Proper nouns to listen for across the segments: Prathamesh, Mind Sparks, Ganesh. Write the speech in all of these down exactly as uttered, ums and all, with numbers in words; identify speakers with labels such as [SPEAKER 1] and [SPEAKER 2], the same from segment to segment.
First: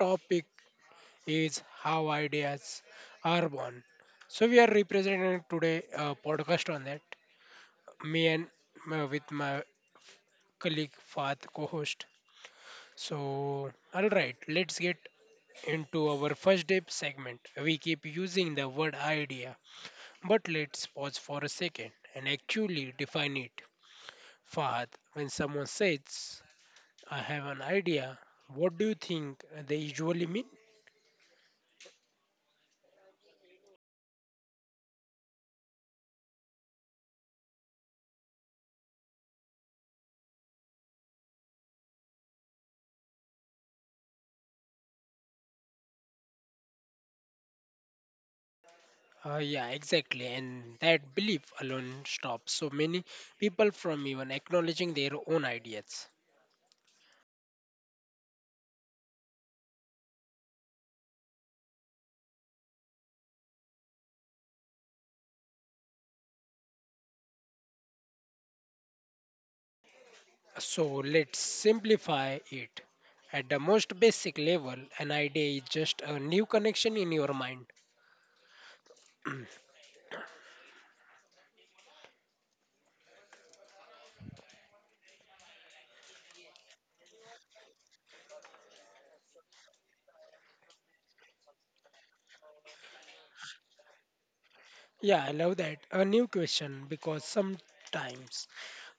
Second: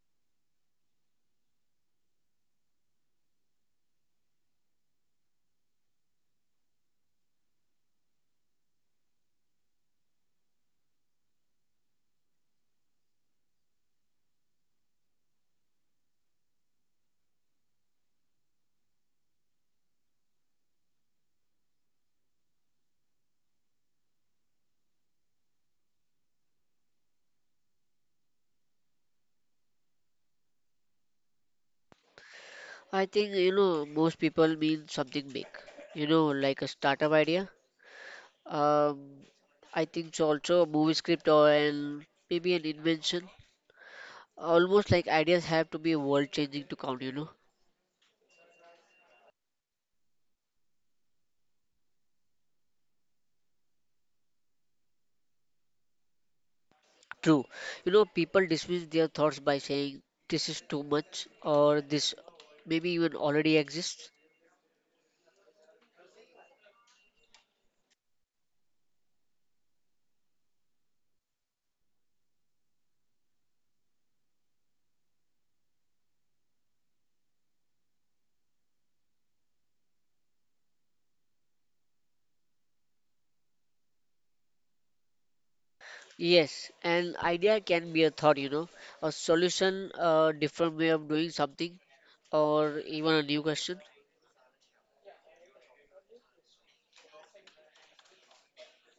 [SPEAKER 1] topic is how ideas are born. So we are representing today a podcast on that. Me and my, with my colleague Fath co-host. So all right, let's get into our first deep segment. We keep using the word idea, but let's pause for a second and actually define it. Fahad, when someone says, "I have an idea," what do you think they usually mean?
[SPEAKER 2] I think you know most people mean something big, you know, like a startup idea. Um, I think it's also a movie script or an, maybe an invention. Almost like ideas have to be world-changing to count, you know.
[SPEAKER 1] Uh, yeah, exactly. And that belief alone stops so many people from even acknowledging their own ideas.
[SPEAKER 2] True. You know, people dismiss their thoughts by saying this is too much or this maybe even already exists.
[SPEAKER 1] So let's simplify it. At the most basic level, an idea is just a new connection in your mind.
[SPEAKER 2] Yes, an idea can be a thought, you know, a solution, a different way of doing something, or even a new question.
[SPEAKER 1] Yeah, I love that. A new question because sometimes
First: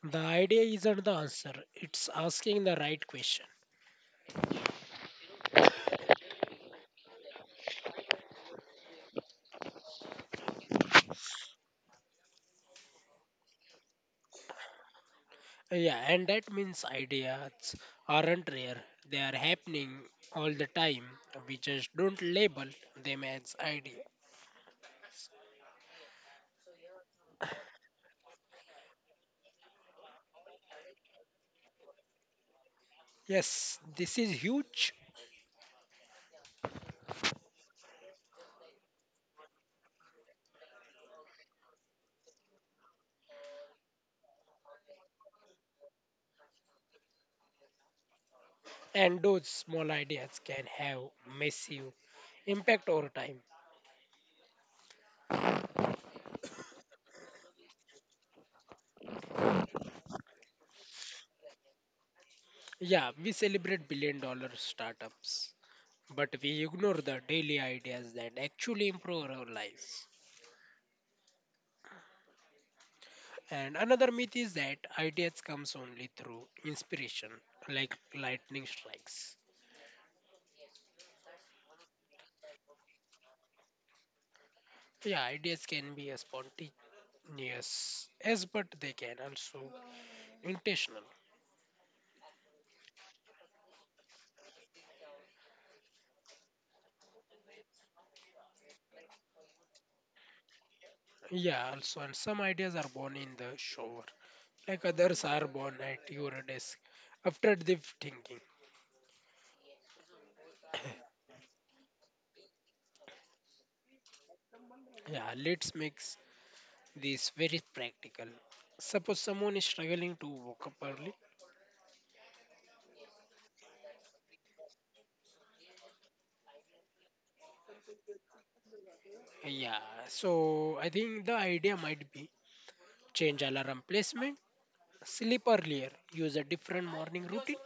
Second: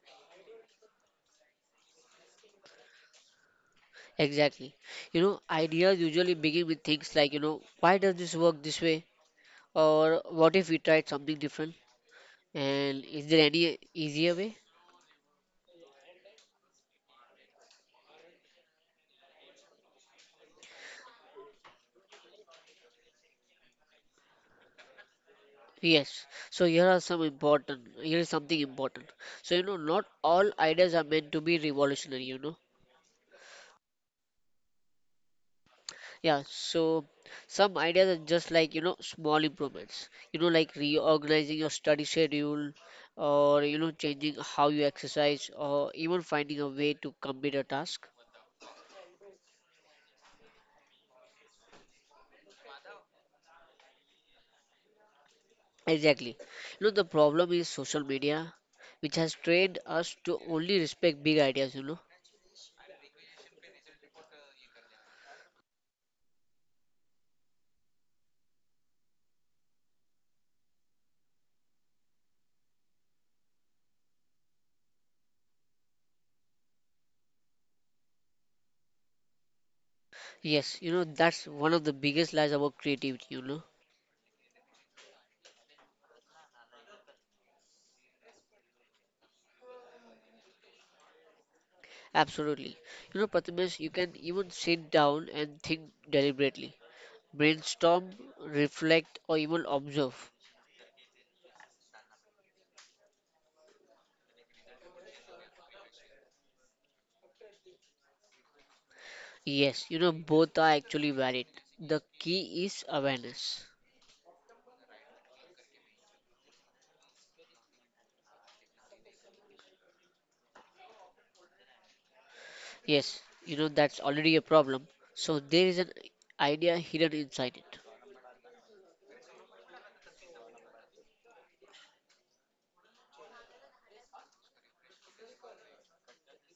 [SPEAKER 1] the idea isn't the answer, it's asking the right question.
[SPEAKER 2] Exactly. You know, ideas usually begin with things like, you know, why does this work this way? Or what if we tried something different? And is there any easier way?
[SPEAKER 1] Yeah, and that means ideas aren't rare. They are happening all the time. We just don't label them as idea.
[SPEAKER 2] Yes. So here are some important, here is something important. So, you know, not all ideas are meant to be revolutionary, you know.
[SPEAKER 1] Yes, this is huge,
[SPEAKER 2] Yeah, so some ideas are just like, you know, small improvements. You know, like reorganizing your study schedule or, you know, changing how you exercise or even finding a way to complete a task
[SPEAKER 1] and those small ideas can have massive impact over time.
[SPEAKER 2] Exactly. You know, the problem is social media, which has trained us to only respect big ideas, you know.
[SPEAKER 1] Yeah, we celebrate billion dollar startups, but we ignore the daily ideas that actually improve our lives. And another myth is that ideas comes only through inspiration, like lightning strikes.
[SPEAKER 2] Yes, you know, that's one of the biggest lies about creativity, you know.
[SPEAKER 1] Yeah, ideas can be as spontaneous as, but they can also intentional.
[SPEAKER 2] Absolutely. You know, Prathamesh, you can even sit down and think deliberately, brainstorm, reflect, or even observe.
[SPEAKER 1] Yeah, also, and some ideas are born in the shower, like others are born at your desk after deep thinking.
[SPEAKER 2] Yes, you know, both are actually valid. The key is awareness.
[SPEAKER 1] Yeah, let's make this very practical. Suppose someone is struggling to wake up early.
[SPEAKER 2] Yes, you know, that's already a problem. So there is an idea hidden inside it.
[SPEAKER 1] Yeah, so I think the idea might be change alarm placement, sleep earlier, use a different morning routine.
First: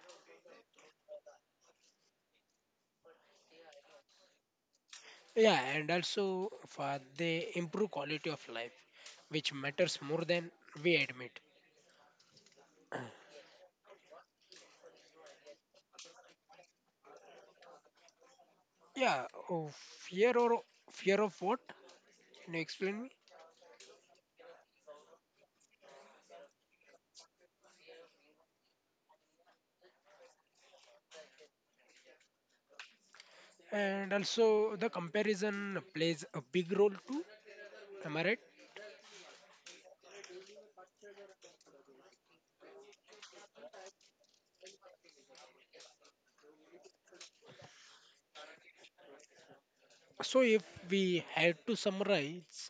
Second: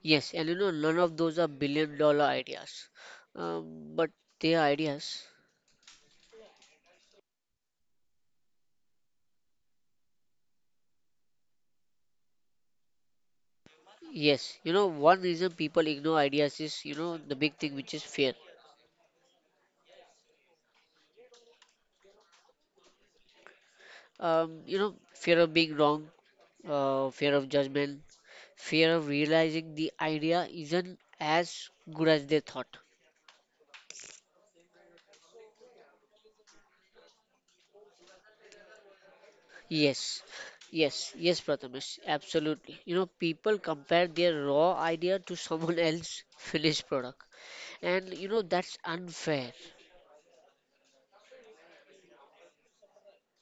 [SPEAKER 2] Yes, and you know, none of those are billion dollar ideas, um, but they are ideas.
[SPEAKER 1] Yeah, and also for they improve quality of life, which matters more than we admit.
[SPEAKER 2] Yes, you know, one reason people ignore ideas is, you know, the big thing which is fear.
[SPEAKER 1] Yeah, oh, fear or fear of what? Can you explain me?
[SPEAKER 2] Um, you know, fear of being wrong, uh, fear of judgment, fear of realizing the idea isn't as good as they thought.
[SPEAKER 1] And also the comparison plays a big role too. Am I right?
[SPEAKER 2] Yes, yes, yes, Prathamesh, absolutely. You know, people compare their raw idea to someone else's finished product, and you know, that's unfair.
[SPEAKER 1] So if we had to summarize,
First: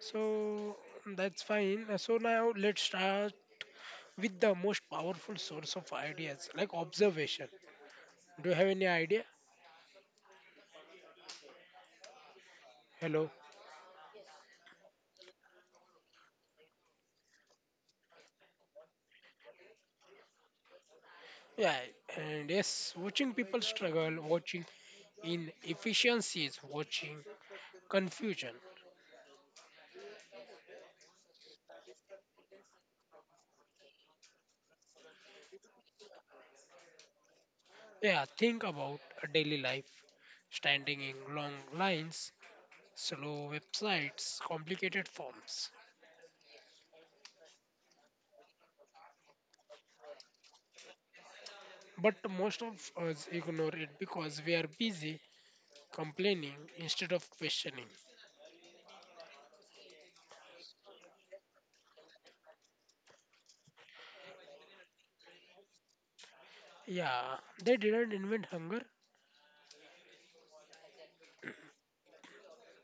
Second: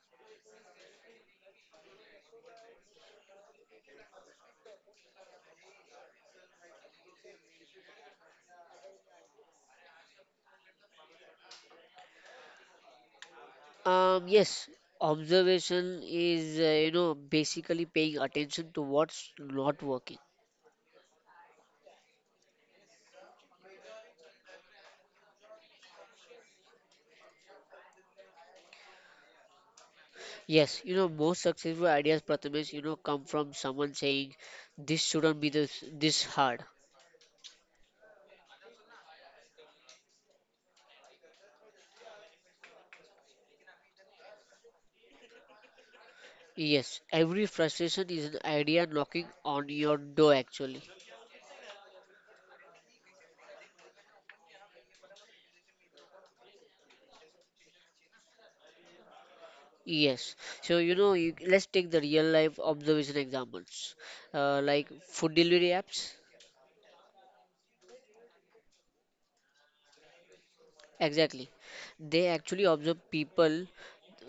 [SPEAKER 1] so that's fine. Uh, So now let's start with the most powerful source of ideas, like observation. Do you have any idea? Hello.
[SPEAKER 2] Um, yes, observation is, uh, you know, basically paying attention to what's not working.
[SPEAKER 1] Yeah, and yes, watching people struggle, watching inefficiencies, watching confusion.
[SPEAKER 2] Yes, you know, most successful ideas, Prathamesh, you know, come from someone saying, this shouldn't be this, this hard.
[SPEAKER 1] Yeah, think about a daily life, standing in long lines, slow websites, complicated
[SPEAKER 2] Yes,
[SPEAKER 1] forms.
[SPEAKER 2] every frustration is an idea knocking on your door, actually.
[SPEAKER 1] But most of us ignore it because we are busy complaining instead of questioning.
[SPEAKER 2] Yes, so you know, you, let's take the real life observation examples, uh, like food delivery apps.
[SPEAKER 1] Yeah, they didn't invent hunger.
[SPEAKER 2] Exactly, they actually observe people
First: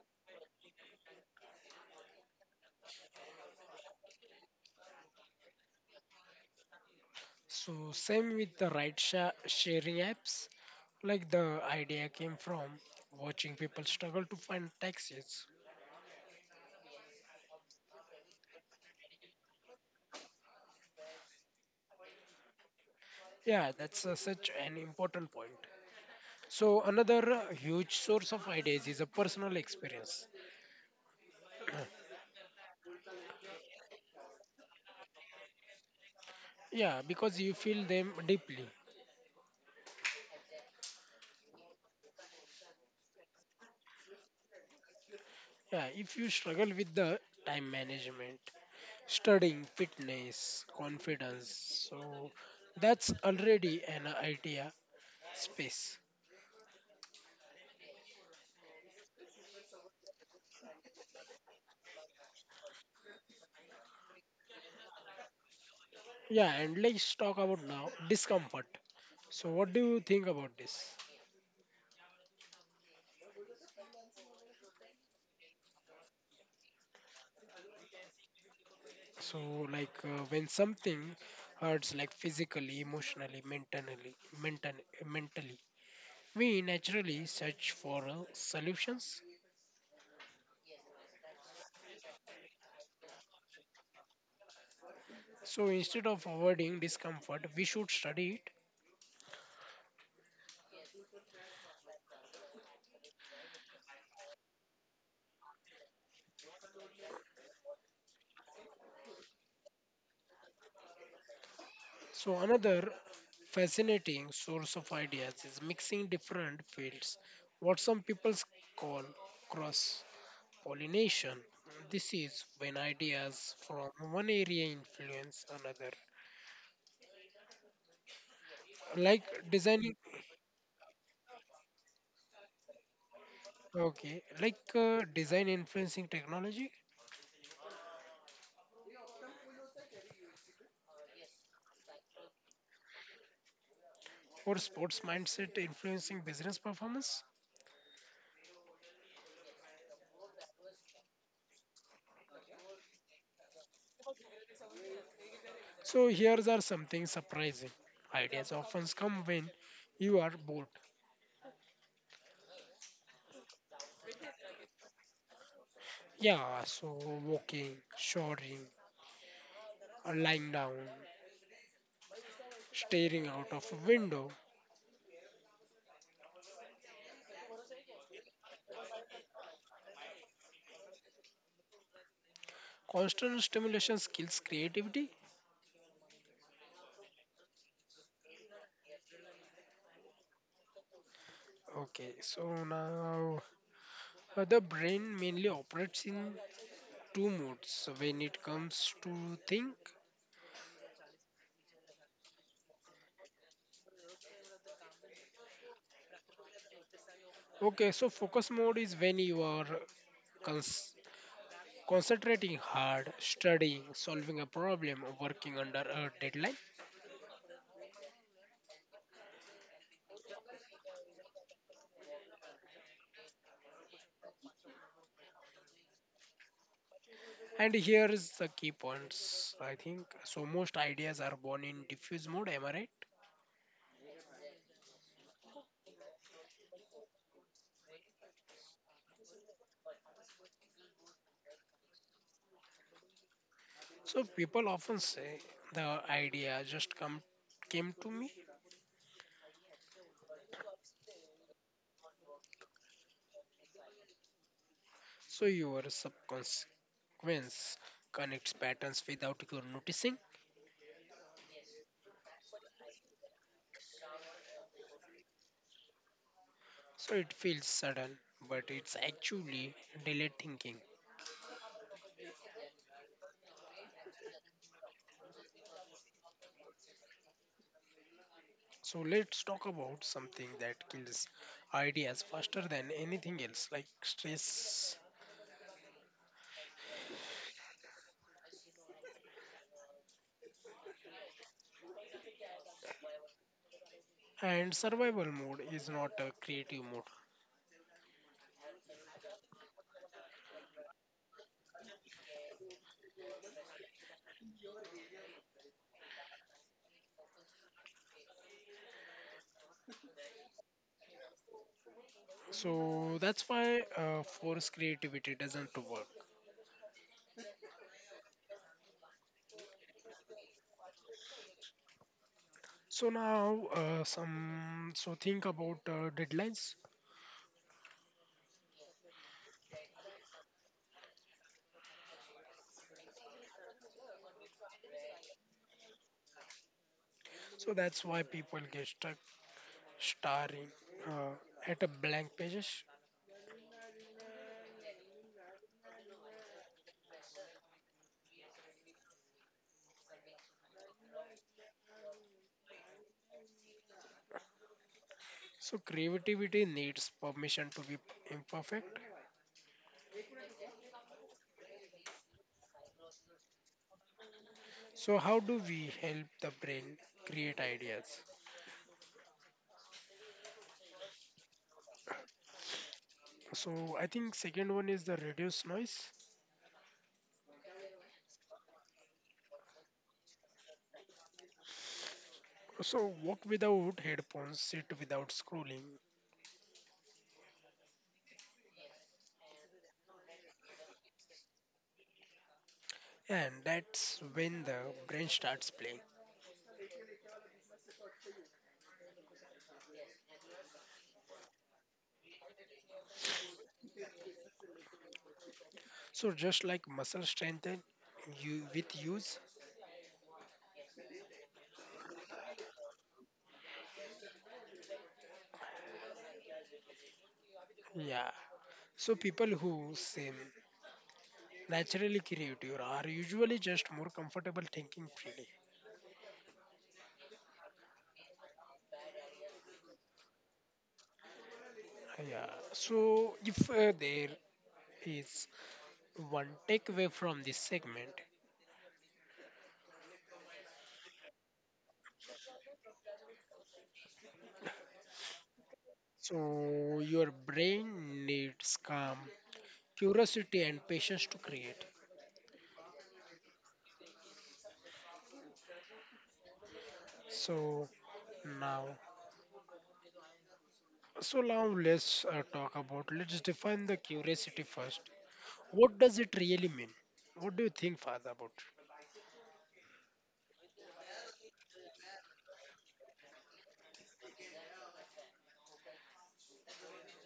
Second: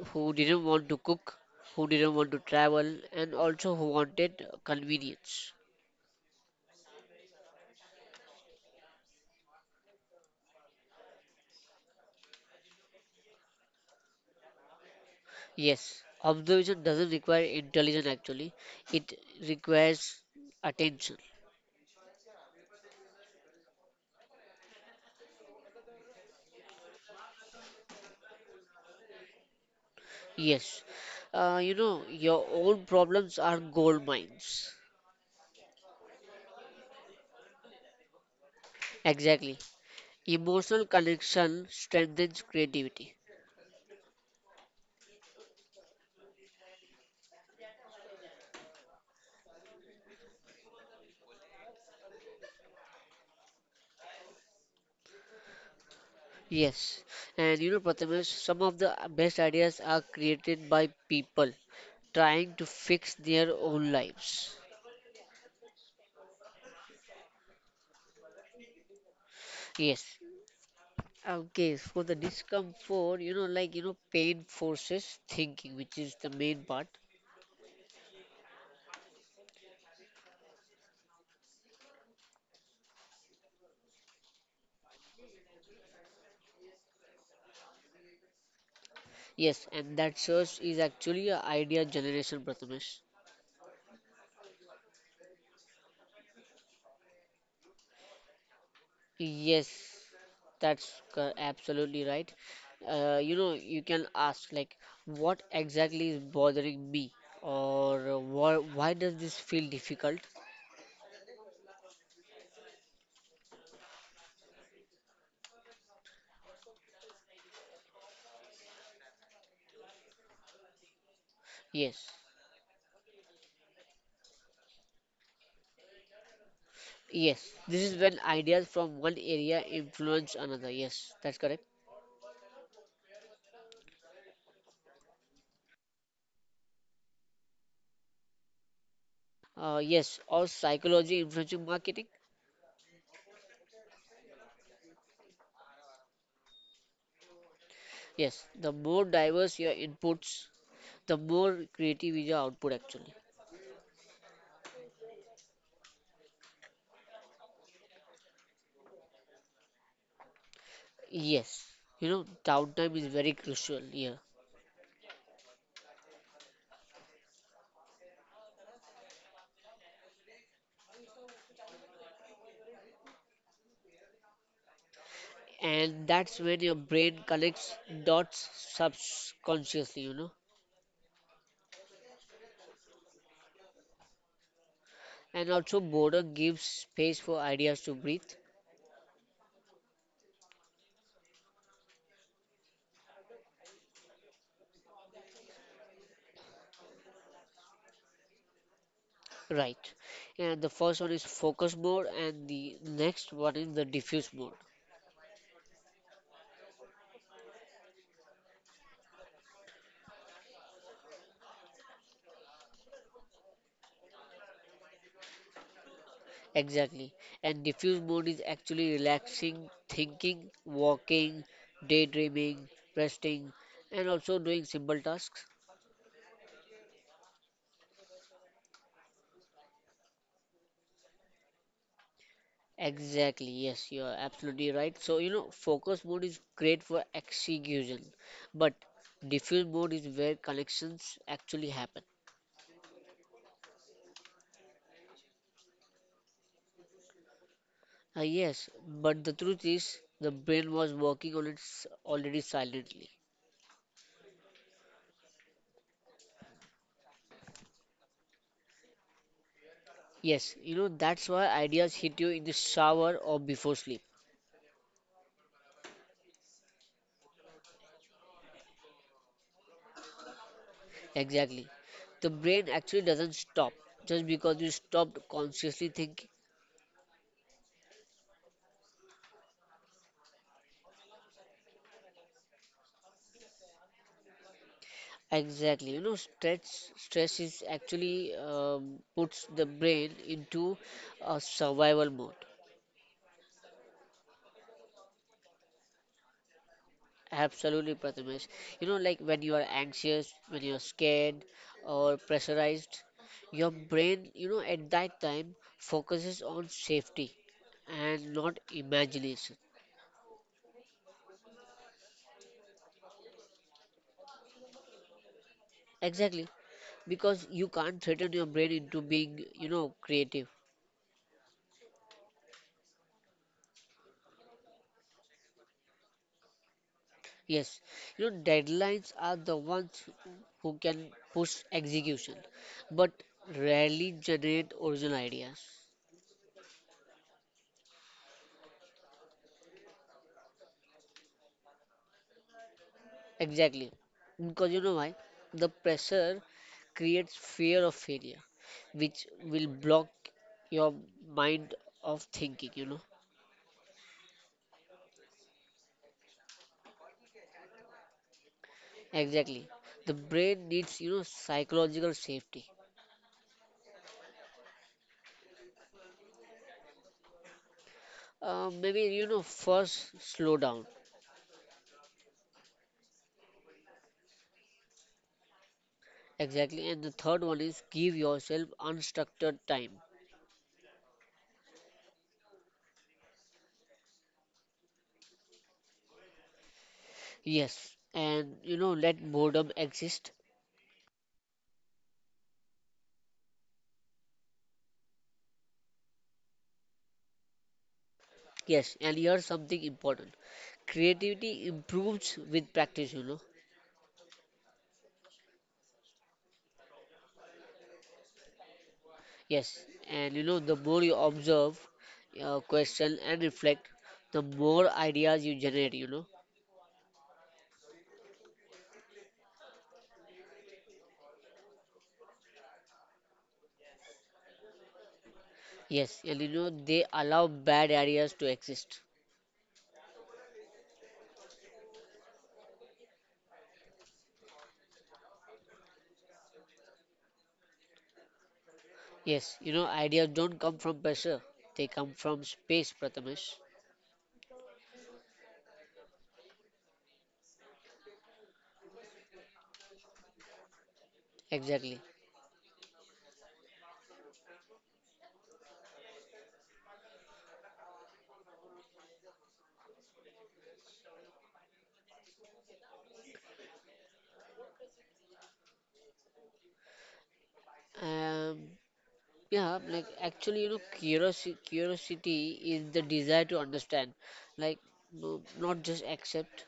[SPEAKER 2] who didn't want to cook, who didn't want to travel, and also who wanted convenience.
[SPEAKER 1] So same with the ride sha- sharing apps. Like the idea came from watching people struggle to find taxis.
[SPEAKER 2] Yes, observation doesn't require intelligence actually, it requires attention.
[SPEAKER 1] Yeah, that's uh, such an important point. So, another uh, huge source of ideas is a personal experience.
[SPEAKER 2] Yes, uh, you know, your own problems are gold mines.
[SPEAKER 1] Yeah, because you feel them deeply.
[SPEAKER 2] Exactly. Emotional connection strengthens creativity.
[SPEAKER 1] Yeah, if you struggle with the time management, studying, fitness, confidence, so that's already an idea space.
[SPEAKER 2] Yes, and you know, Prathamesh, some of the best ideas are created by people trying to fix their own lives.
[SPEAKER 1] Yeah, and let's talk about now discomfort. So, what do you think about
[SPEAKER 2] Yes,
[SPEAKER 1] this?
[SPEAKER 2] okay, for the discomfort, you know, like, you know, pain forces thinking, which is the main part.
[SPEAKER 1] So, like uh, when something hurts, like physically, emotionally, mentally, mentally, mentally, we naturally search for uh, solutions.
[SPEAKER 2] Yes, and that search is actually a idea generation, Prathamesh.
[SPEAKER 1] So, instead of avoiding discomfort, we should study it.
[SPEAKER 2] Yes, that's co- absolutely right. Uh, you know, you can ask, like, what exactly is bothering me? Or why, why does this feel difficult?
[SPEAKER 1] So, another fascinating source of ideas is mixing different fields, what some people call cross pollination. This is when
[SPEAKER 2] Yes,
[SPEAKER 1] ideas from one area influence another,
[SPEAKER 2] yes, this is when
[SPEAKER 1] like
[SPEAKER 2] ideas from
[SPEAKER 1] designing.
[SPEAKER 2] one area influence another. Yes, that's correct.
[SPEAKER 1] Okay, like uh, design influencing technology
[SPEAKER 2] Uh, yes, or psychology influencing marketing.
[SPEAKER 1] or sports mindset influencing business performance.
[SPEAKER 2] Yes, the more diverse your inputs, the more creative is your output actually.
[SPEAKER 1] So here's are something surprising. Ideas often come when you are bored.
[SPEAKER 2] Yes, you know, downtime is very crucial here.
[SPEAKER 1] Yeah, so walking, showering, or lying down, staring out of a window.
[SPEAKER 2] And that's when your brain connects dots subconsciously, you know.
[SPEAKER 1] Constant stimulation skills creativity.
[SPEAKER 2] And also, boredom gives space for ideas to breathe.
[SPEAKER 1] Okay, so now uh, the brain mainly operates in two modes when it comes to think.
[SPEAKER 2] Right. And the first one is focus mode, and the next one is the diffuse mode.
[SPEAKER 1] Okay, so focus mode is when you are Cons- concentrating hard, studying, solving a problem, working under a deadline.
[SPEAKER 2] Exactly. And diffuse mode is actually relaxing, thinking, walking, daydreaming, resting, and also doing simple tasks.
[SPEAKER 1] And here is the key points, I think. So, most ideas are born in diffuse mode, am I right?
[SPEAKER 2] Exactly. Yes, you're absolutely right. So, you know, focus mode is great for execution, but diffuse mode is where connections actually happen.
[SPEAKER 1] So, people often say the idea just come came to me.
[SPEAKER 2] Uh, yes, but the truth is, the brain was working on its already silently.
[SPEAKER 1] So, your subconscious connects patterns without you noticing.
[SPEAKER 2] Yes, you know, that's why ideas hit you in the shower or before sleep.
[SPEAKER 1] So, it feels sudden, but it's actually delayed thinking.
[SPEAKER 2] Exactly. The brain actually doesn't stop just because you stopped consciously thinking.
[SPEAKER 1] So let's talk about something that kills ideas faster than anything else, like stress.
[SPEAKER 2] Exactly. You know, stress stress is actually um, puts the brain into a survival mode.
[SPEAKER 1] And survival mode is not a creative mode.
[SPEAKER 2] Absolutely, Prathamesh. You know, like when you are anxious, when you're scared or pressurized, your brain, you know, at that time focuses on safety and not imagination.
[SPEAKER 1] So that's why uh, force creativity doesn't work.
[SPEAKER 2] Exactly, because you can't threaten your brain into being, you know, creative.
[SPEAKER 1] So now, uh, some so think about uh, deadlines.
[SPEAKER 2] Yes, you know, deadlines are the ones who can push execution, but rarely generate original ideas.
[SPEAKER 1] So that's why people get stuck staring uh, at a blank pages.
[SPEAKER 2] Exactly, because you know why? The pressure creates fear of failure, which will block your mind of thinking. You know,
[SPEAKER 1] So creativity needs permission to be imperfect.
[SPEAKER 2] exactly. The brain needs you know psychological safety.
[SPEAKER 1] So how do we help the brain create ideas?
[SPEAKER 2] Uh, maybe you know first slow down.
[SPEAKER 1] So I think second one is the reduce noise.
[SPEAKER 2] Exactly, and the third one is give yourself unstructured time
[SPEAKER 1] So walk without headphones, sit without scrolling,
[SPEAKER 2] Yes, and you know, let boredom exist.
[SPEAKER 1] and that's when the brain starts playing.
[SPEAKER 2] Yes, and here's something important. Creativity improves with practice, you know.
[SPEAKER 1] So just like muscle strengthen you with use,
[SPEAKER 2] Yes, and you know, the more you observe, uh, question, and reflect, the more ideas you generate, you know.
[SPEAKER 1] yeah. So people who seem naturally creative are usually just more comfortable thinking freely.
[SPEAKER 2] Yes, and you know, they allow bad ideas to exist.
[SPEAKER 1] Yeah. So if uh, there is one takeaway from this segment,
[SPEAKER 2] Yes, you know, ideas don't come from pressure, they come from space, Prathamesh.
[SPEAKER 1] so your brain needs calm, curiosity and patience to create.
[SPEAKER 2] Exactly.
[SPEAKER 1] So now, so now let's uh, talk about let's define the curiosity first. What does it really mean? What do you think, Father, about it?
[SPEAKER 2] Um, Yeah, like actually, you know, curiosity, curiosity is the desire to understand, like no, not just accept,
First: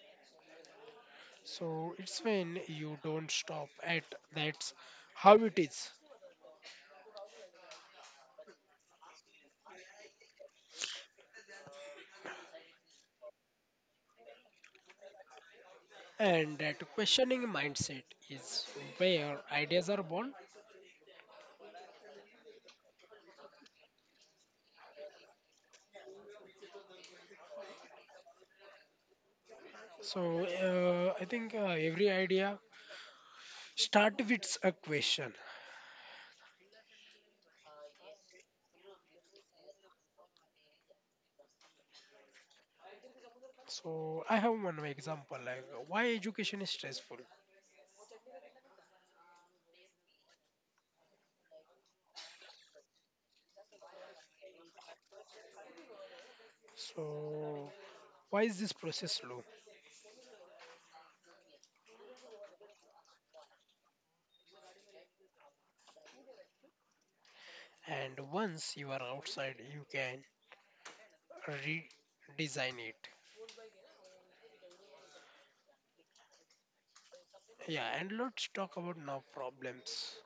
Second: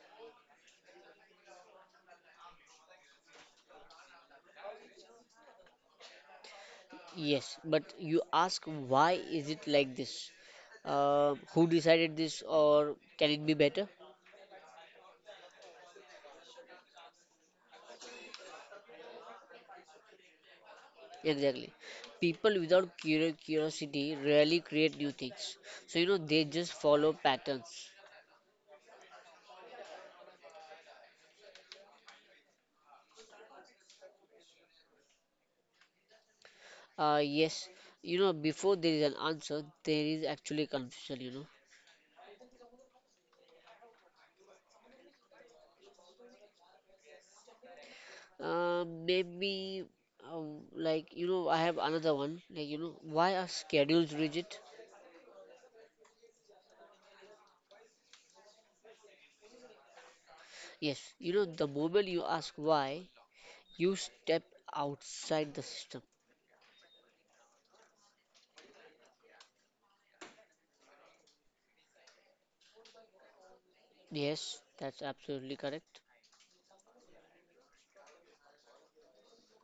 [SPEAKER 1] So it's when you don't stop at that's how it is,
[SPEAKER 2] Yes, but you ask why is it like this? Uh, who decided this, or can it be better?
[SPEAKER 1] and that questioning mindset is where ideas are born.
[SPEAKER 2] Exactly. People without curio- curiosity rarely create new things. So, you know, they just follow patterns.
[SPEAKER 1] So uh, I think uh, every idea start with a question.
[SPEAKER 2] Uh, yes, you know, before there is an answer, there is actually confusion, you know.
[SPEAKER 1] So I have one example like why education is stressful.
[SPEAKER 2] Um, maybe um, like you know, I have another one. Like you know, why are schedules rigid?
[SPEAKER 1] So, why is this process slow?
[SPEAKER 2] Yes, you know, the moment you ask why, you step outside the system.
[SPEAKER 1] And once you are outside, you can redesign it.
[SPEAKER 2] Yes, that's absolutely correct.
[SPEAKER 1] Yeah, and let's talk about now problems.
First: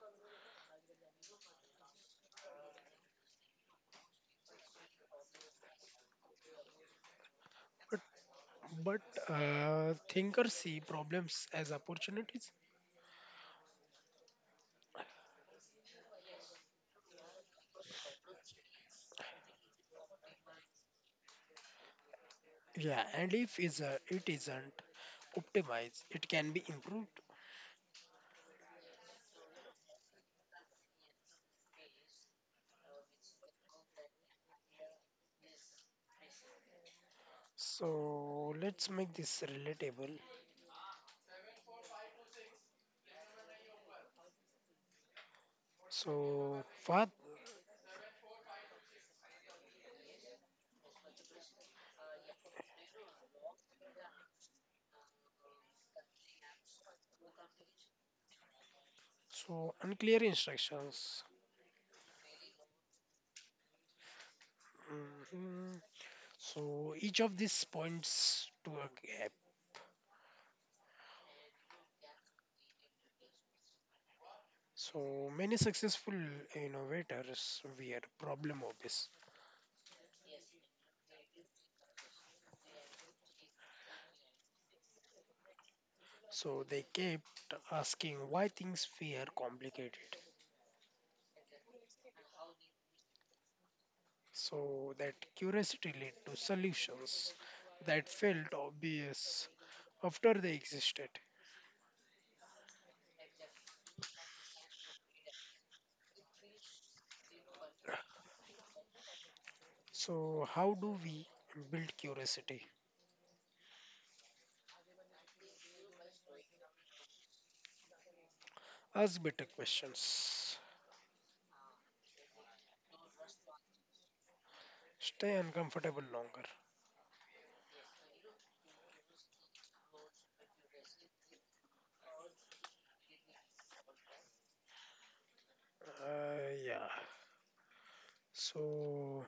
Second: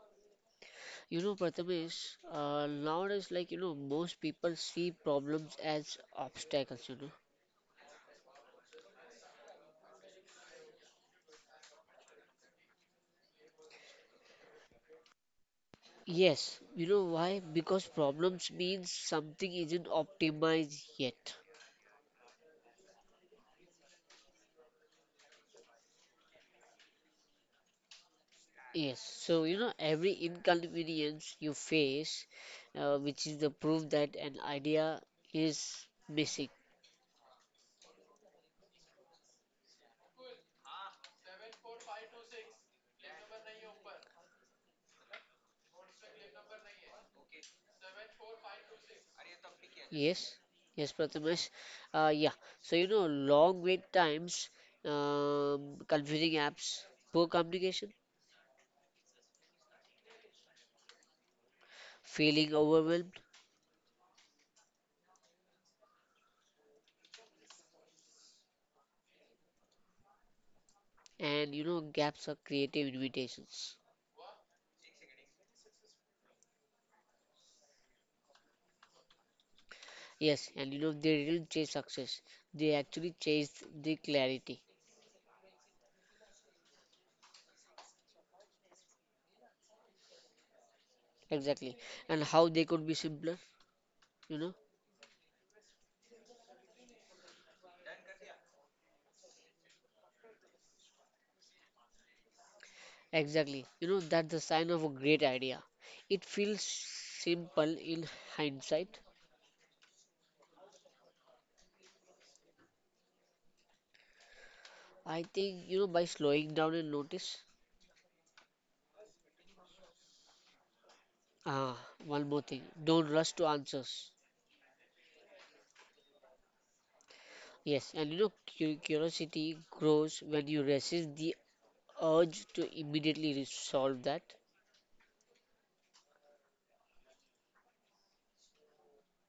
[SPEAKER 2] You know, Prathamesh, uh, nowadays, like you know, most people see problems as obstacles. You know.
[SPEAKER 1] But, but uh, thinkers see problems as opportunities.
[SPEAKER 2] Yes, you know why? Because problems means something isn't optimized yet.
[SPEAKER 1] Yeah, and if is a, it isn't optimized, it can be improved.
[SPEAKER 2] Yes, so you know, every inconvenience you face, uh, which is the proof that an idea is missing.
[SPEAKER 1] So let's make this relatable. So path,
[SPEAKER 2] Yes, yes, Prathamesh. Uh, yeah, so you know, long wait times, um, confusing apps, poor communication,
[SPEAKER 1] so unclear instructions.
[SPEAKER 2] feeling overwhelmed,
[SPEAKER 1] Mhm. So each of these points to a gap.
[SPEAKER 2] and you know, gaps of creative invitations.
[SPEAKER 1] So many successful innovators were problem obvious.
[SPEAKER 2] Yes, and you know, they didn't chase success, they actually chased the clarity.
[SPEAKER 1] So they kept asking why things were complicated.
[SPEAKER 2] Exactly. And how they could be simpler, you know.
[SPEAKER 1] So that curiosity led to solutions that felt obvious after they existed.
[SPEAKER 2] Exactly. You know, that's the sign of a great idea. It feels simple in hindsight.
[SPEAKER 1] So how do we build curiosity?
[SPEAKER 2] I think, you know, by slowing down and notice.
[SPEAKER 1] Ask better questions.
[SPEAKER 2] Ah, one more thing. Don't rush to answers.
[SPEAKER 1] Stay uncomfortable longer.
[SPEAKER 2] Yes, and you know, cu- curiosity grows when you resist the urge to immediately resolve that.
[SPEAKER 1] Uh, yeah. So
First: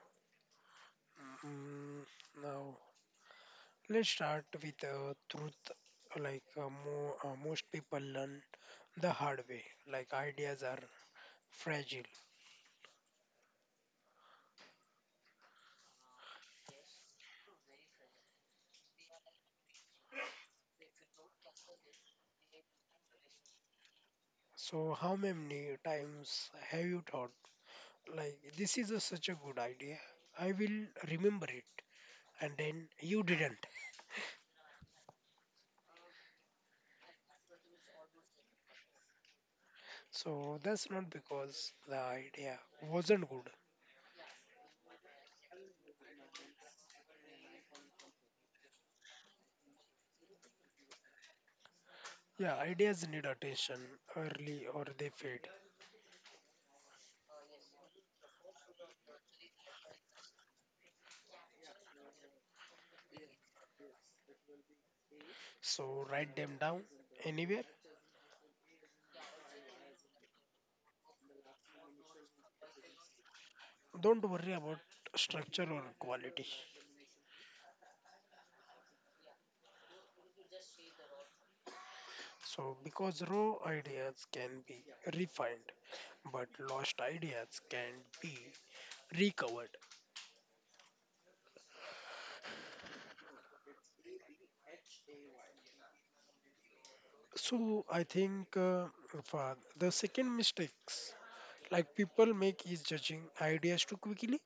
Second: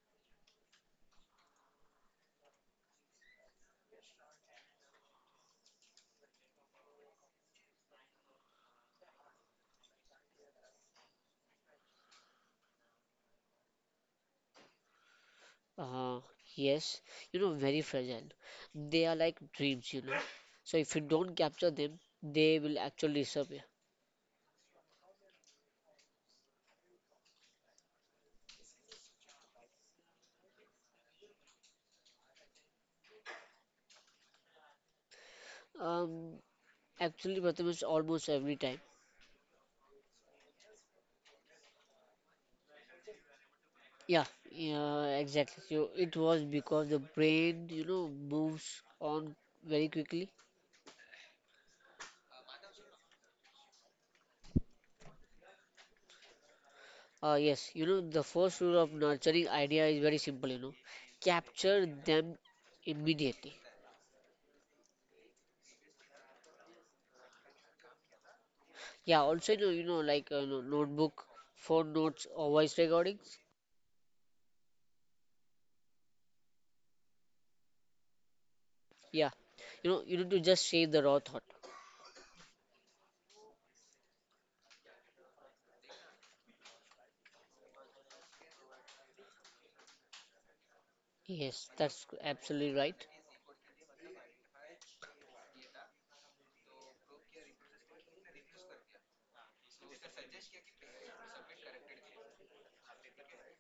[SPEAKER 1] mm, now let's start with uh, truth. Like uh, mo- uh, most people learn the hard way. Like ideas are fragile.
[SPEAKER 2] Uh, yes, you know, very fragile. They are like dreams, you know. So if you don't capture them, they will actually disappear.
[SPEAKER 1] So how many times have you thought like this is a, such a good idea? I will remember it, and then you didn't.
[SPEAKER 2] Um, Actually, Prathamesh, almost every time.
[SPEAKER 1] So that's not because the idea wasn't good.
[SPEAKER 2] Yeah, yeah, exactly. So it was because the brain, you know, moves on very quickly.
[SPEAKER 1] Yeah, ideas need attention early or they fade.
[SPEAKER 2] Uh, yes, you know, the first rule of nurturing idea is very simple, you know, capture them immediately.
[SPEAKER 1] So write them down anywhere.
[SPEAKER 2] Yeah, also, you know, you know like uh, no- notebook, phone notes, or voice recordings.
[SPEAKER 1] Don't worry about structure or quality.
[SPEAKER 2] Yeah, you know, you need to just save the raw thought.
[SPEAKER 1] So, because raw ideas can be refined, but lost ideas can be recovered.
[SPEAKER 2] Yes, that's absolutely right.
[SPEAKER 1] So, I think uh, for the second mistakes like people make is judging ideas too quickly,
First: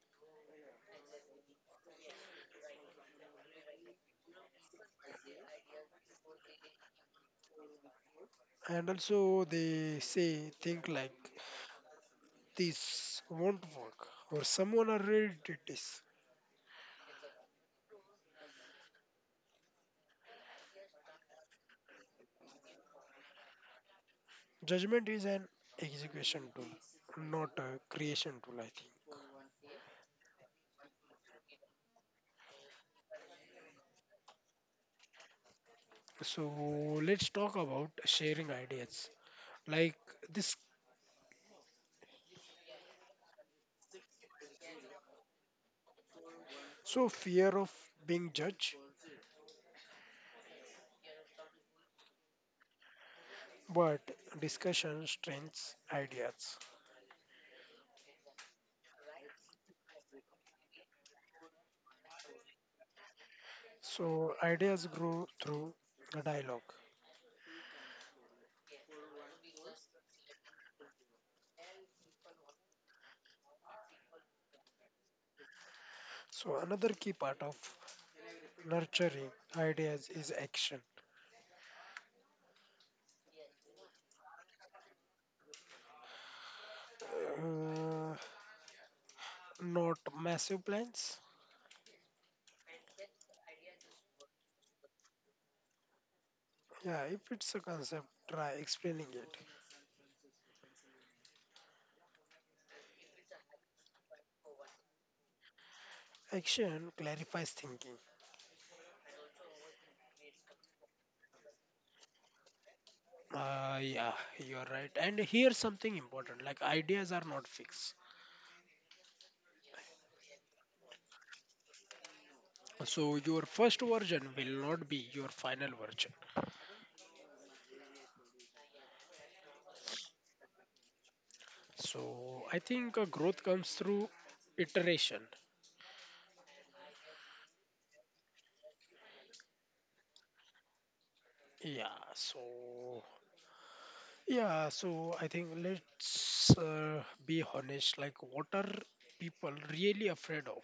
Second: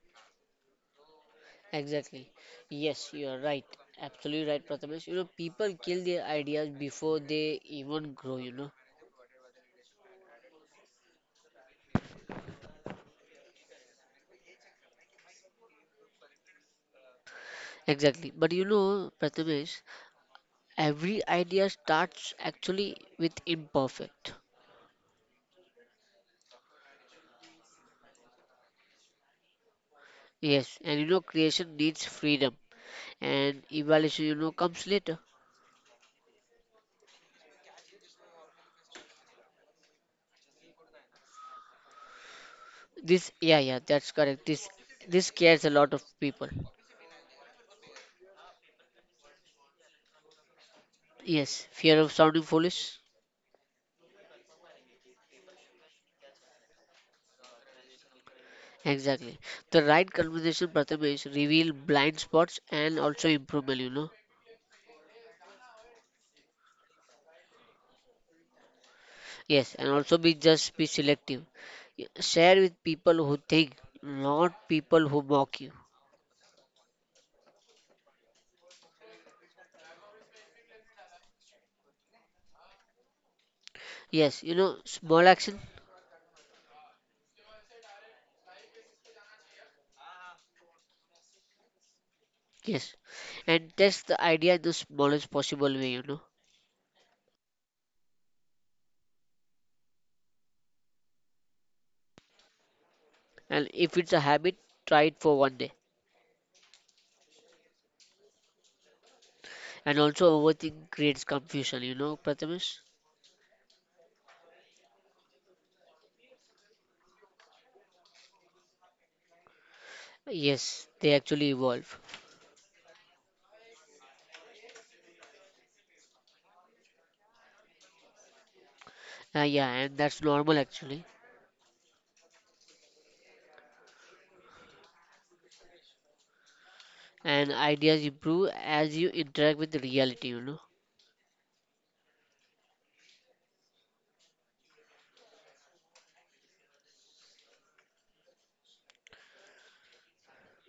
[SPEAKER 2] Exactly. Yes, you are right. Absolutely right, Prathamesh. You know, people kill their ideas before they even grow, you know.
[SPEAKER 1] and also they say think like this won't work or someone already did this.
[SPEAKER 2] Exactly. But you know, Prathamesh, every idea starts actually with imperfect.
[SPEAKER 1] Judgment is an execution tool, not a creation tool. I think.
[SPEAKER 2] Yes, and you know, creation needs freedom, and evaluation, you know, comes later.
[SPEAKER 1] So let's talk about sharing ideas. Like this,
[SPEAKER 2] This, yeah, yeah, that's correct. This, this scares a lot of people.
[SPEAKER 1] so, fear of being judged,
[SPEAKER 2] Yes, fear of sounding foolish.
[SPEAKER 1] but discussion strengthens ideas.
[SPEAKER 2] Exactly. The right conversation, Prathamesh, reveal blind spots and also improvement. you know.
[SPEAKER 1] So, ideas grow through a dialogue.
[SPEAKER 2] Yes, and also be just be selective. Y- Share with people who think, not people who mock you.
[SPEAKER 1] So, another key part of nurturing ideas is action,
[SPEAKER 2] Yes, you know, small action.
[SPEAKER 1] uh, not massive plans.
[SPEAKER 2] Yes. And test the idea in the smallest possible way, you know.
[SPEAKER 1] Yeah, if it's a concept, try explaining it.
[SPEAKER 2] And if it's a habit, try it for one day.
[SPEAKER 1] Action clarifies thinking.
[SPEAKER 2] And also, overthink creates confusion, you know, Prathamesh?
[SPEAKER 1] Uh, yeah, you're right. And here's something important like, ideas are not fixed.
[SPEAKER 2] Yes, they actually evolve.
[SPEAKER 1] So your first version will not be your final version.
[SPEAKER 2] Uh, yeah, and that's normal actually.
[SPEAKER 1] So I think uh, growth comes through iteration.
[SPEAKER 2] And ideas improve as you interact with reality, you know.
[SPEAKER 1] Yeah. So yeah. So I think let's uh, be honest. Like, what are people really afraid of?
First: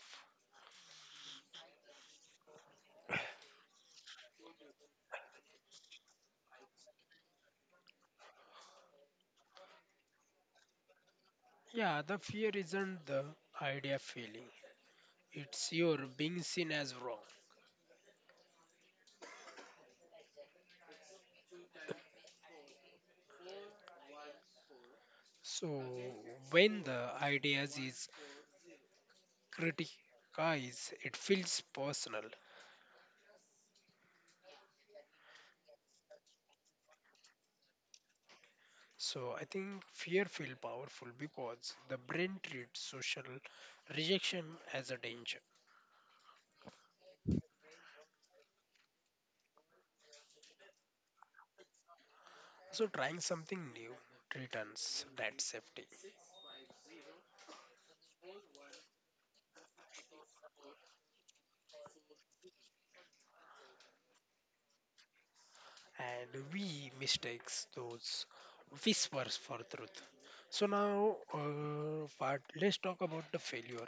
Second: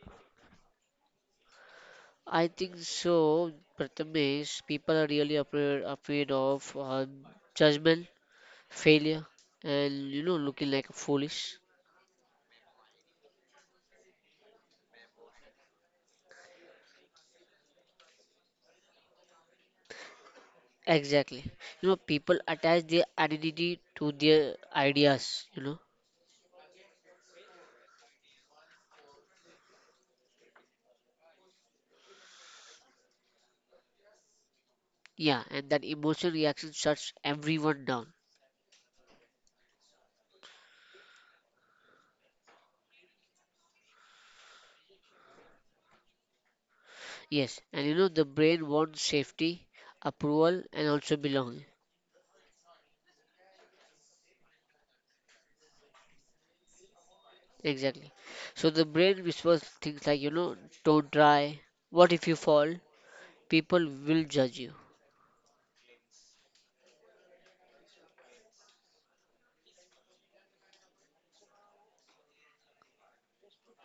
[SPEAKER 2] I think so, Prathamesh. People are really afraid, afraid of uh, judgment, failure, and you know, looking like foolish.
[SPEAKER 1] Yeah. The fear isn't the idea failing. It's your being seen as wrong.
[SPEAKER 2] Exactly. You know, people attach their identity to their ideas, you know.
[SPEAKER 1] So when the ideas is criticized, it feels personal.
[SPEAKER 2] Yeah, and that emotional reaction shuts everyone down.
[SPEAKER 1] So I think fear feel powerful because the brain treats social rejection as a danger.
[SPEAKER 2] Yes, and you know, the brain wants safety, approval, and also belonging.
[SPEAKER 1] So trying something new returns that safety.
[SPEAKER 2] Exactly. So the brain whispers things like, you know, don't try, what if you fall? People will judge you.
[SPEAKER 1] And we mistakes those whispers for truth. So now uh, part let's talk about the failure.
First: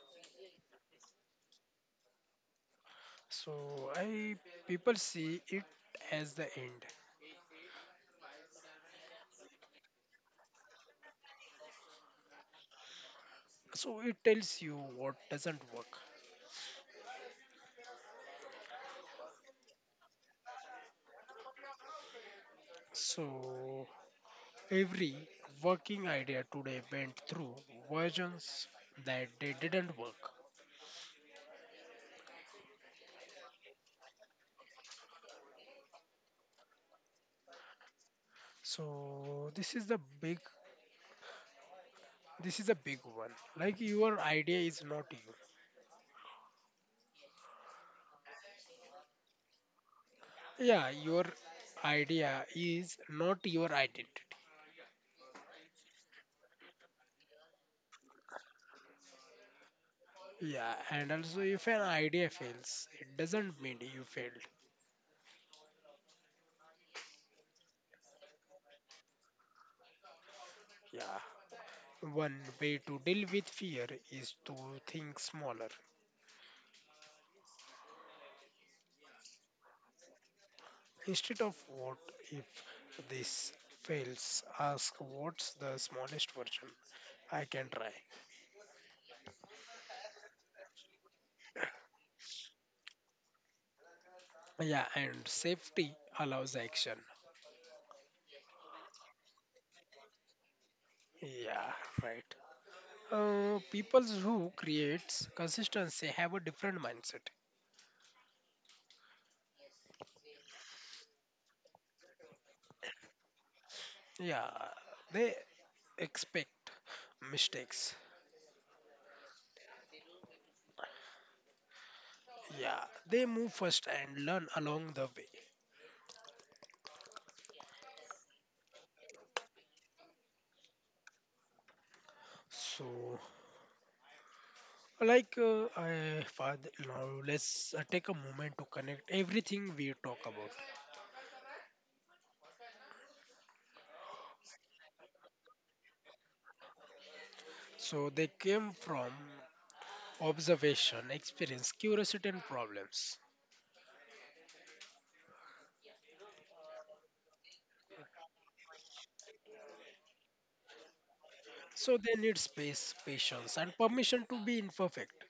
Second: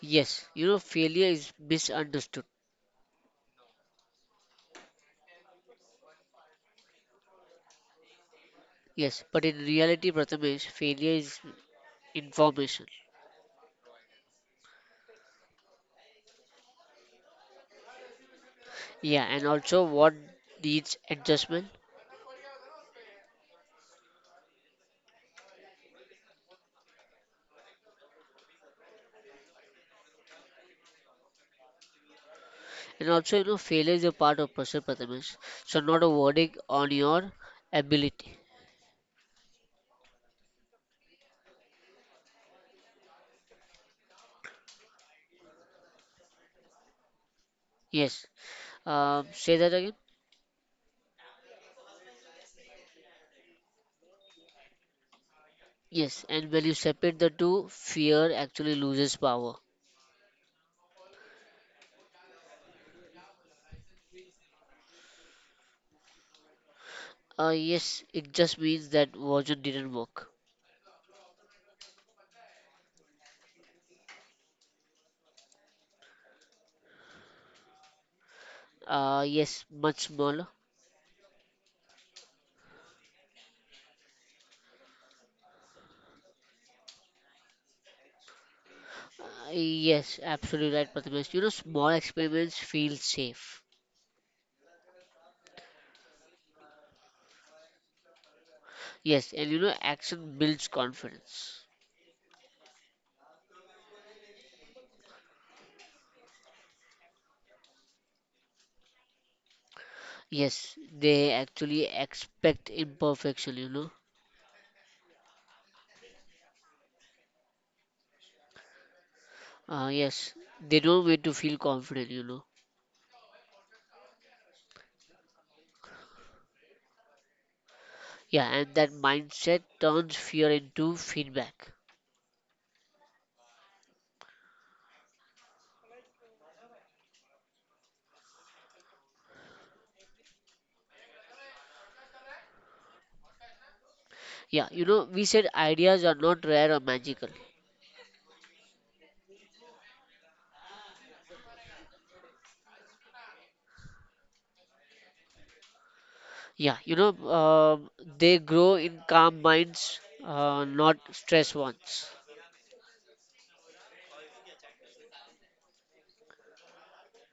[SPEAKER 2] Yes, you know, failure is misunderstood.
[SPEAKER 1] So I people see it as the end.
[SPEAKER 2] Yes, but in reality, Prathamesh, failure is information.
[SPEAKER 1] So it tells you what doesn't work.
[SPEAKER 2] Yeah, and also what needs adjustment?
[SPEAKER 1] So every working idea today went through versions that they didn't work.
[SPEAKER 2] And also, you know, failure is a part of process, Prathamesh. So, not a verdict on your ability.
[SPEAKER 1] So this is the big this is a big one. Like your idea is not you.
[SPEAKER 2] Yes. Um, say that again.
[SPEAKER 1] Yeah, your idea is not your identity.
[SPEAKER 2] Yes. And when you separate the two, fear actually loses power.
[SPEAKER 1] Yeah, and also if an idea fails, it doesn't mean you failed.
[SPEAKER 2] Uh, yes, it just means that version didn't work.
[SPEAKER 1] Yeah. One way to deal with fear is to think smaller.
[SPEAKER 2] Uh, yes, much smaller.
[SPEAKER 1] Instead of what if this fails, ask what's the smallest version I can try.
[SPEAKER 2] Uh, yes, absolutely right, Prathamesh. You know, small experiments feel safe.
[SPEAKER 1] Yeah, and safety allows action.
[SPEAKER 2] Yes, and you know, action builds confidence.
[SPEAKER 1] Yeah, right. Uh, people who creates consistency have a different mindset.
[SPEAKER 2] Yes, they actually expect imperfection, you know.
[SPEAKER 1] Yeah, they expect mistakes.
[SPEAKER 2] Uh, yes, they know when to feel confident, you know.
[SPEAKER 1] Yeah, they move first and learn along the way.
[SPEAKER 2] Yeah, and that mindset turns fear into feedback.
[SPEAKER 1] So, like, uh, I father, now let's uh, take a moment to connect everything we talk about.
[SPEAKER 2] Yeah, you know, we said ideas are not rare or magical.
[SPEAKER 1] So, they came from observation, experience, curiosity, and problems.
[SPEAKER 2] Yeah, you know, um they grow in calm minds, uh, not stressed ones.
[SPEAKER 1] So they need space, patience, and permission to be imperfect.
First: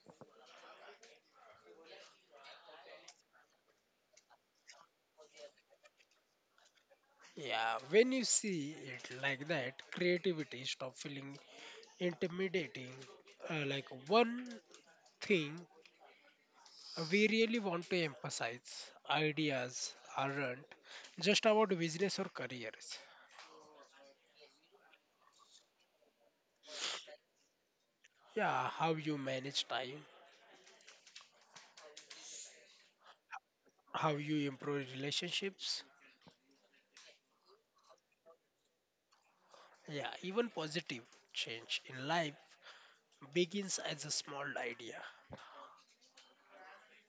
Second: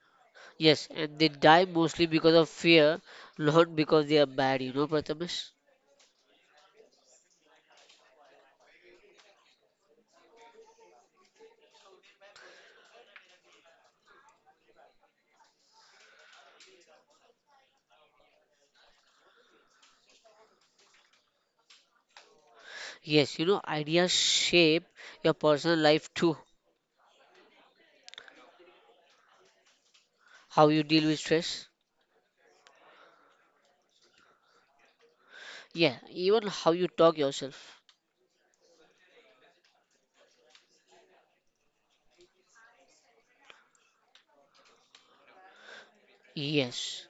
[SPEAKER 2] Yes, and they die mostly because of fear, not because they are bad, you know, Prathamesh.
[SPEAKER 1] Yeah, when you see it like that, creativity stop feeling intimidating. Uh, like one thing we really want to emphasize: ideas aren't just about business or careers.
[SPEAKER 2] Yes, you know, ideas shape your personal life too.
[SPEAKER 1] Yeah, how you manage time,
[SPEAKER 2] How you deal with stress.
[SPEAKER 1] how you improve relationships.
[SPEAKER 2] Yeah, even how you talk yourself.
[SPEAKER 1] Yeah, even positive change in life begins as a small idea.
[SPEAKER 2] Yes.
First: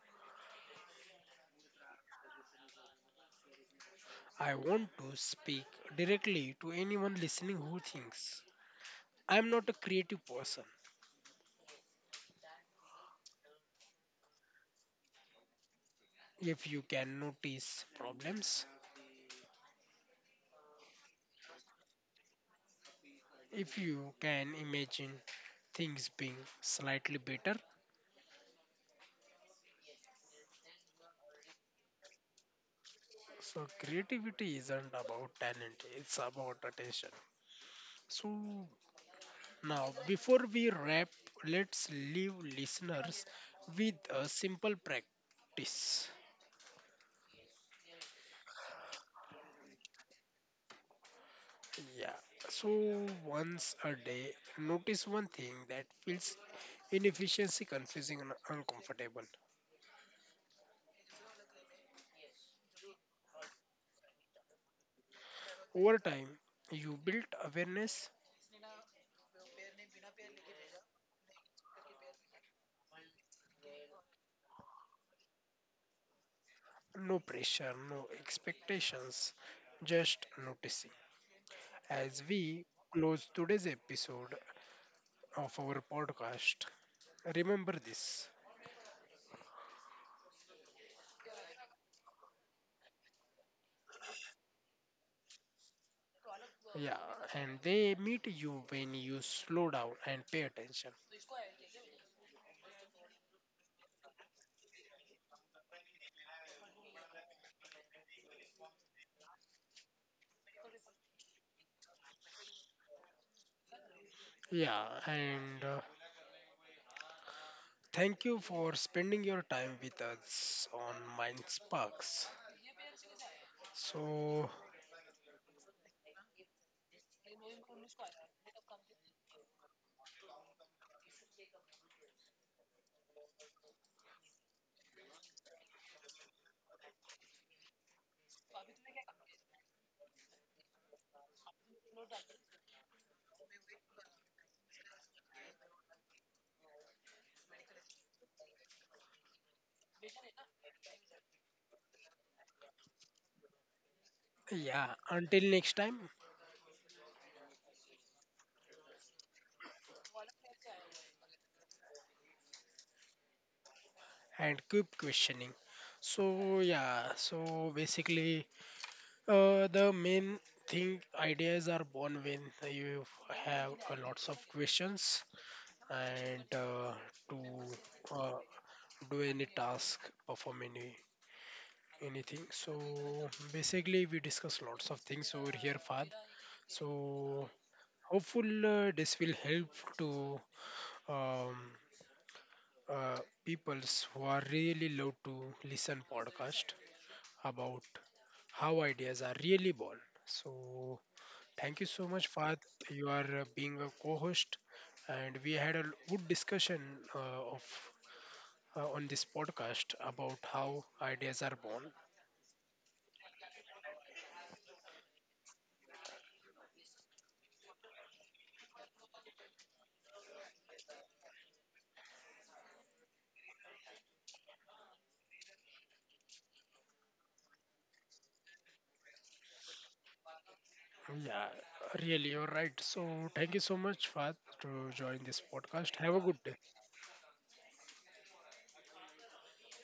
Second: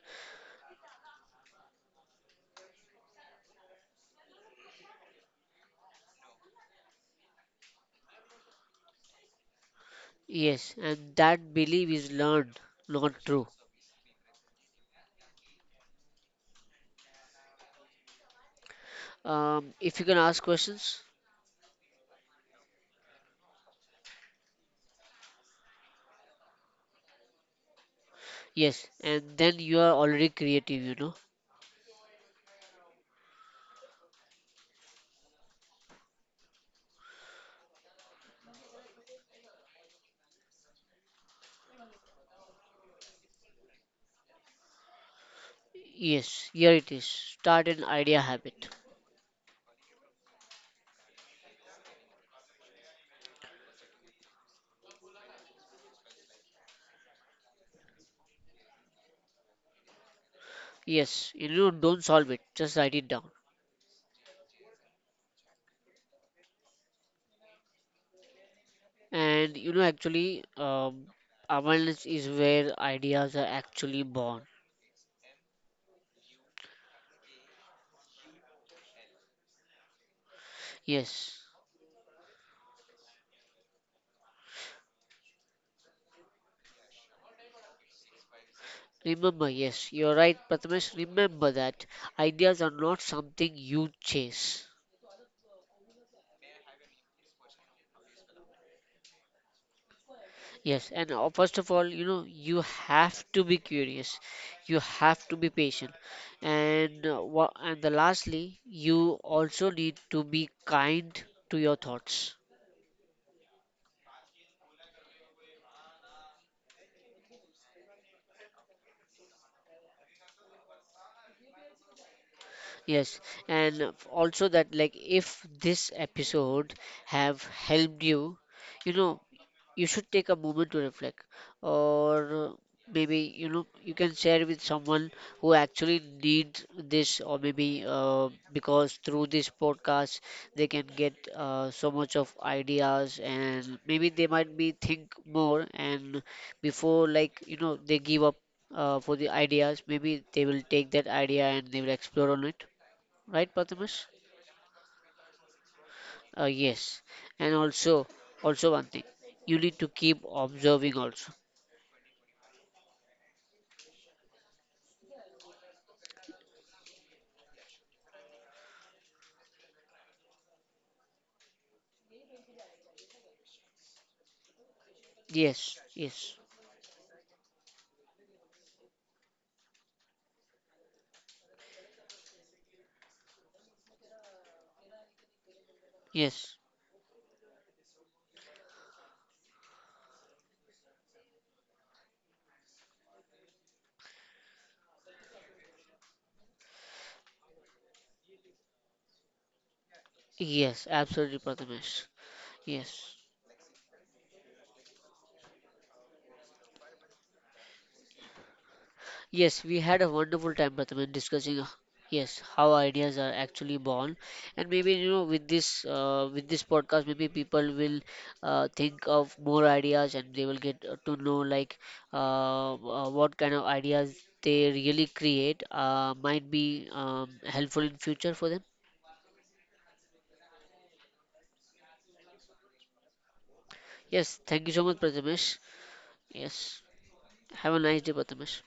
[SPEAKER 1] I want to speak directly to anyone listening who thinks I'm not a creative person.
[SPEAKER 2] Yes, and that belief is learned, not true.
[SPEAKER 1] If you can notice problems,
[SPEAKER 2] Um, if you can ask questions,
[SPEAKER 1] if you can imagine things being slightly better.
[SPEAKER 2] yes, and then you are already creative, you know.
[SPEAKER 1] So, creativity isn't about talent, it's about attention. So, now before we wrap, let's leave listeners with a simple practice.
[SPEAKER 2] Yes, here it is. Start an idea habit.
[SPEAKER 1] Yeah. So once a day, notice one thing that feels inefficiency confusing and uncomfortable.
[SPEAKER 2] Yes, you know, don't solve it, just write it down.
[SPEAKER 1] Over time, you build awareness,
[SPEAKER 2] And you know, actually, um, awareness is where ideas are actually born.
[SPEAKER 1] no pressure, no expectations, just noticing. As we close
[SPEAKER 2] Yes,
[SPEAKER 1] today's episode of our podcast, remember this.
[SPEAKER 2] remember, yes, you're right, Prathamesh. Remember that ideas are not something you chase,
[SPEAKER 1] Yeah, and they meet you when you slow down and pay attention.
[SPEAKER 2] Yes, and uh, first of all, you know, you have to be curious. You have to be patient. And uh, wha- and the lastly, you also need to be kind to your thoughts.
[SPEAKER 1] Yeah, and uh, thank you for spending your time with us on Mind Sparks. So,
[SPEAKER 2] Yes, and also that like if this episode have helped you, you know, you should take a moment to reflect, or maybe you know you can share with someone who actually needs this, or maybe uh, because through this podcast they can get uh, so much of ideas, and maybe they might be think more, and before like you know they give up uh, for the ideas, maybe they will take that idea and they will explore on it right
[SPEAKER 1] yeah,
[SPEAKER 2] Prathamesh?
[SPEAKER 1] until next time,
[SPEAKER 2] Uh, yes, and also also one thing you need to keep observing also.
[SPEAKER 1] and keep questioning. So yeah, so basically, uh, the main thing ideas are born when you have uh, lots of questions and uh,
[SPEAKER 2] Yes,
[SPEAKER 1] to
[SPEAKER 2] yes,
[SPEAKER 1] uh, do any task, perform any anything. So basically, we discuss lots of things over here, Fad. So
[SPEAKER 2] yes,
[SPEAKER 1] hopeful uh, this will help to um, uh, peoples who are really love to listen podcast about how ideas are really born. So, thank you so
[SPEAKER 2] yes,
[SPEAKER 1] much, Fahad.
[SPEAKER 2] absolutely
[SPEAKER 1] You
[SPEAKER 2] Prathamesh.
[SPEAKER 1] are uh, being a
[SPEAKER 2] Yes,
[SPEAKER 1] co-host, and we had a l- good discussion uh, of uh, on this podcast about how
[SPEAKER 2] Yes, we had a
[SPEAKER 1] ideas are
[SPEAKER 2] wonderful
[SPEAKER 1] born.
[SPEAKER 2] time, Pratham, in discussing h- yes how ideas are actually born, and maybe you know with this uh, with this podcast, maybe people will uh, think of more ideas, and they will get uh, to know like uh, uh, what kind of ideas they really create uh, might be um, helpful in future for them.
[SPEAKER 1] Yeah, really, you're right. So, thank you so much, Fahad, to join this
[SPEAKER 2] Yes, thank you
[SPEAKER 1] podcast.
[SPEAKER 2] so
[SPEAKER 1] Have
[SPEAKER 2] much,
[SPEAKER 1] a good day.
[SPEAKER 2] Prathamesh. Yes, have a nice day, Prathamesh.